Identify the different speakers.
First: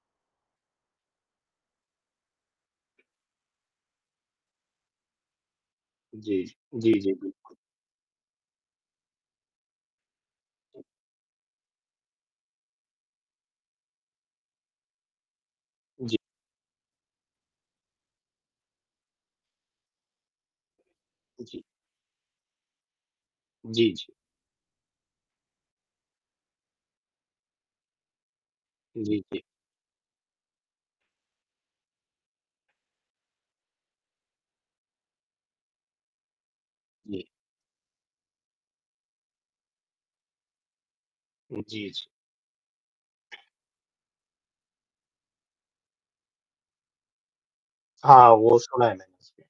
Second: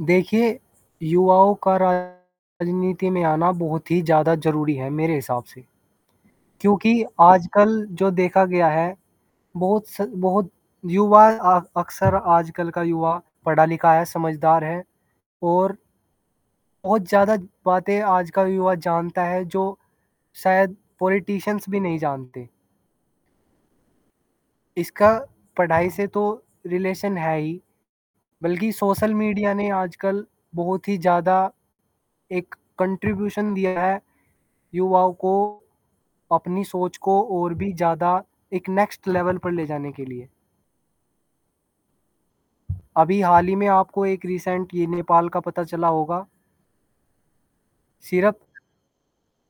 Speaker 1: देखिए, युवाओं का राज़नीति में आना बहुत ही ज़्यादा ज़रूरी है मेरे हिसाब से।
Speaker 2: जी, जी। जी,
Speaker 1: क्योंकि
Speaker 2: जी, बिल्कुल।
Speaker 1: आजकल जो देखा गया है बहुत स बहुत
Speaker 2: जी।
Speaker 1: युवा अ अक्सर आजकल का युवा पढ़ा लिखा है समझदार है। और
Speaker 2: जी।
Speaker 1: बहुत ज़्यादा बातें आज का युवा जानता है जो शायद
Speaker 2: जी।
Speaker 1: पॉलिटिशियंस भी नहीं जानते।
Speaker 2: जी, जी।
Speaker 1: इसका पढ़ाई से तो रिलेशन है ही। बल्कि सोशल
Speaker 2: जी, जी।
Speaker 1: मीडिया ने आजकल बहुत ही ज़्यादा एक कॉन्ट्रिब्यूशन दिया है। युवाओं को, अपनी सोच को
Speaker 2: जी।
Speaker 1: और भी ज़्यादा एक नेक्स्ट लेवल पर ले जाने के लिए।
Speaker 2: जी, जी।
Speaker 1: अभी हाल ही में आपको एक रिसेंट ये नेपाल का पता चला होगा।
Speaker 2: हाँ,
Speaker 1: सिर्फ़
Speaker 2: वो सुना है मैंने। जी।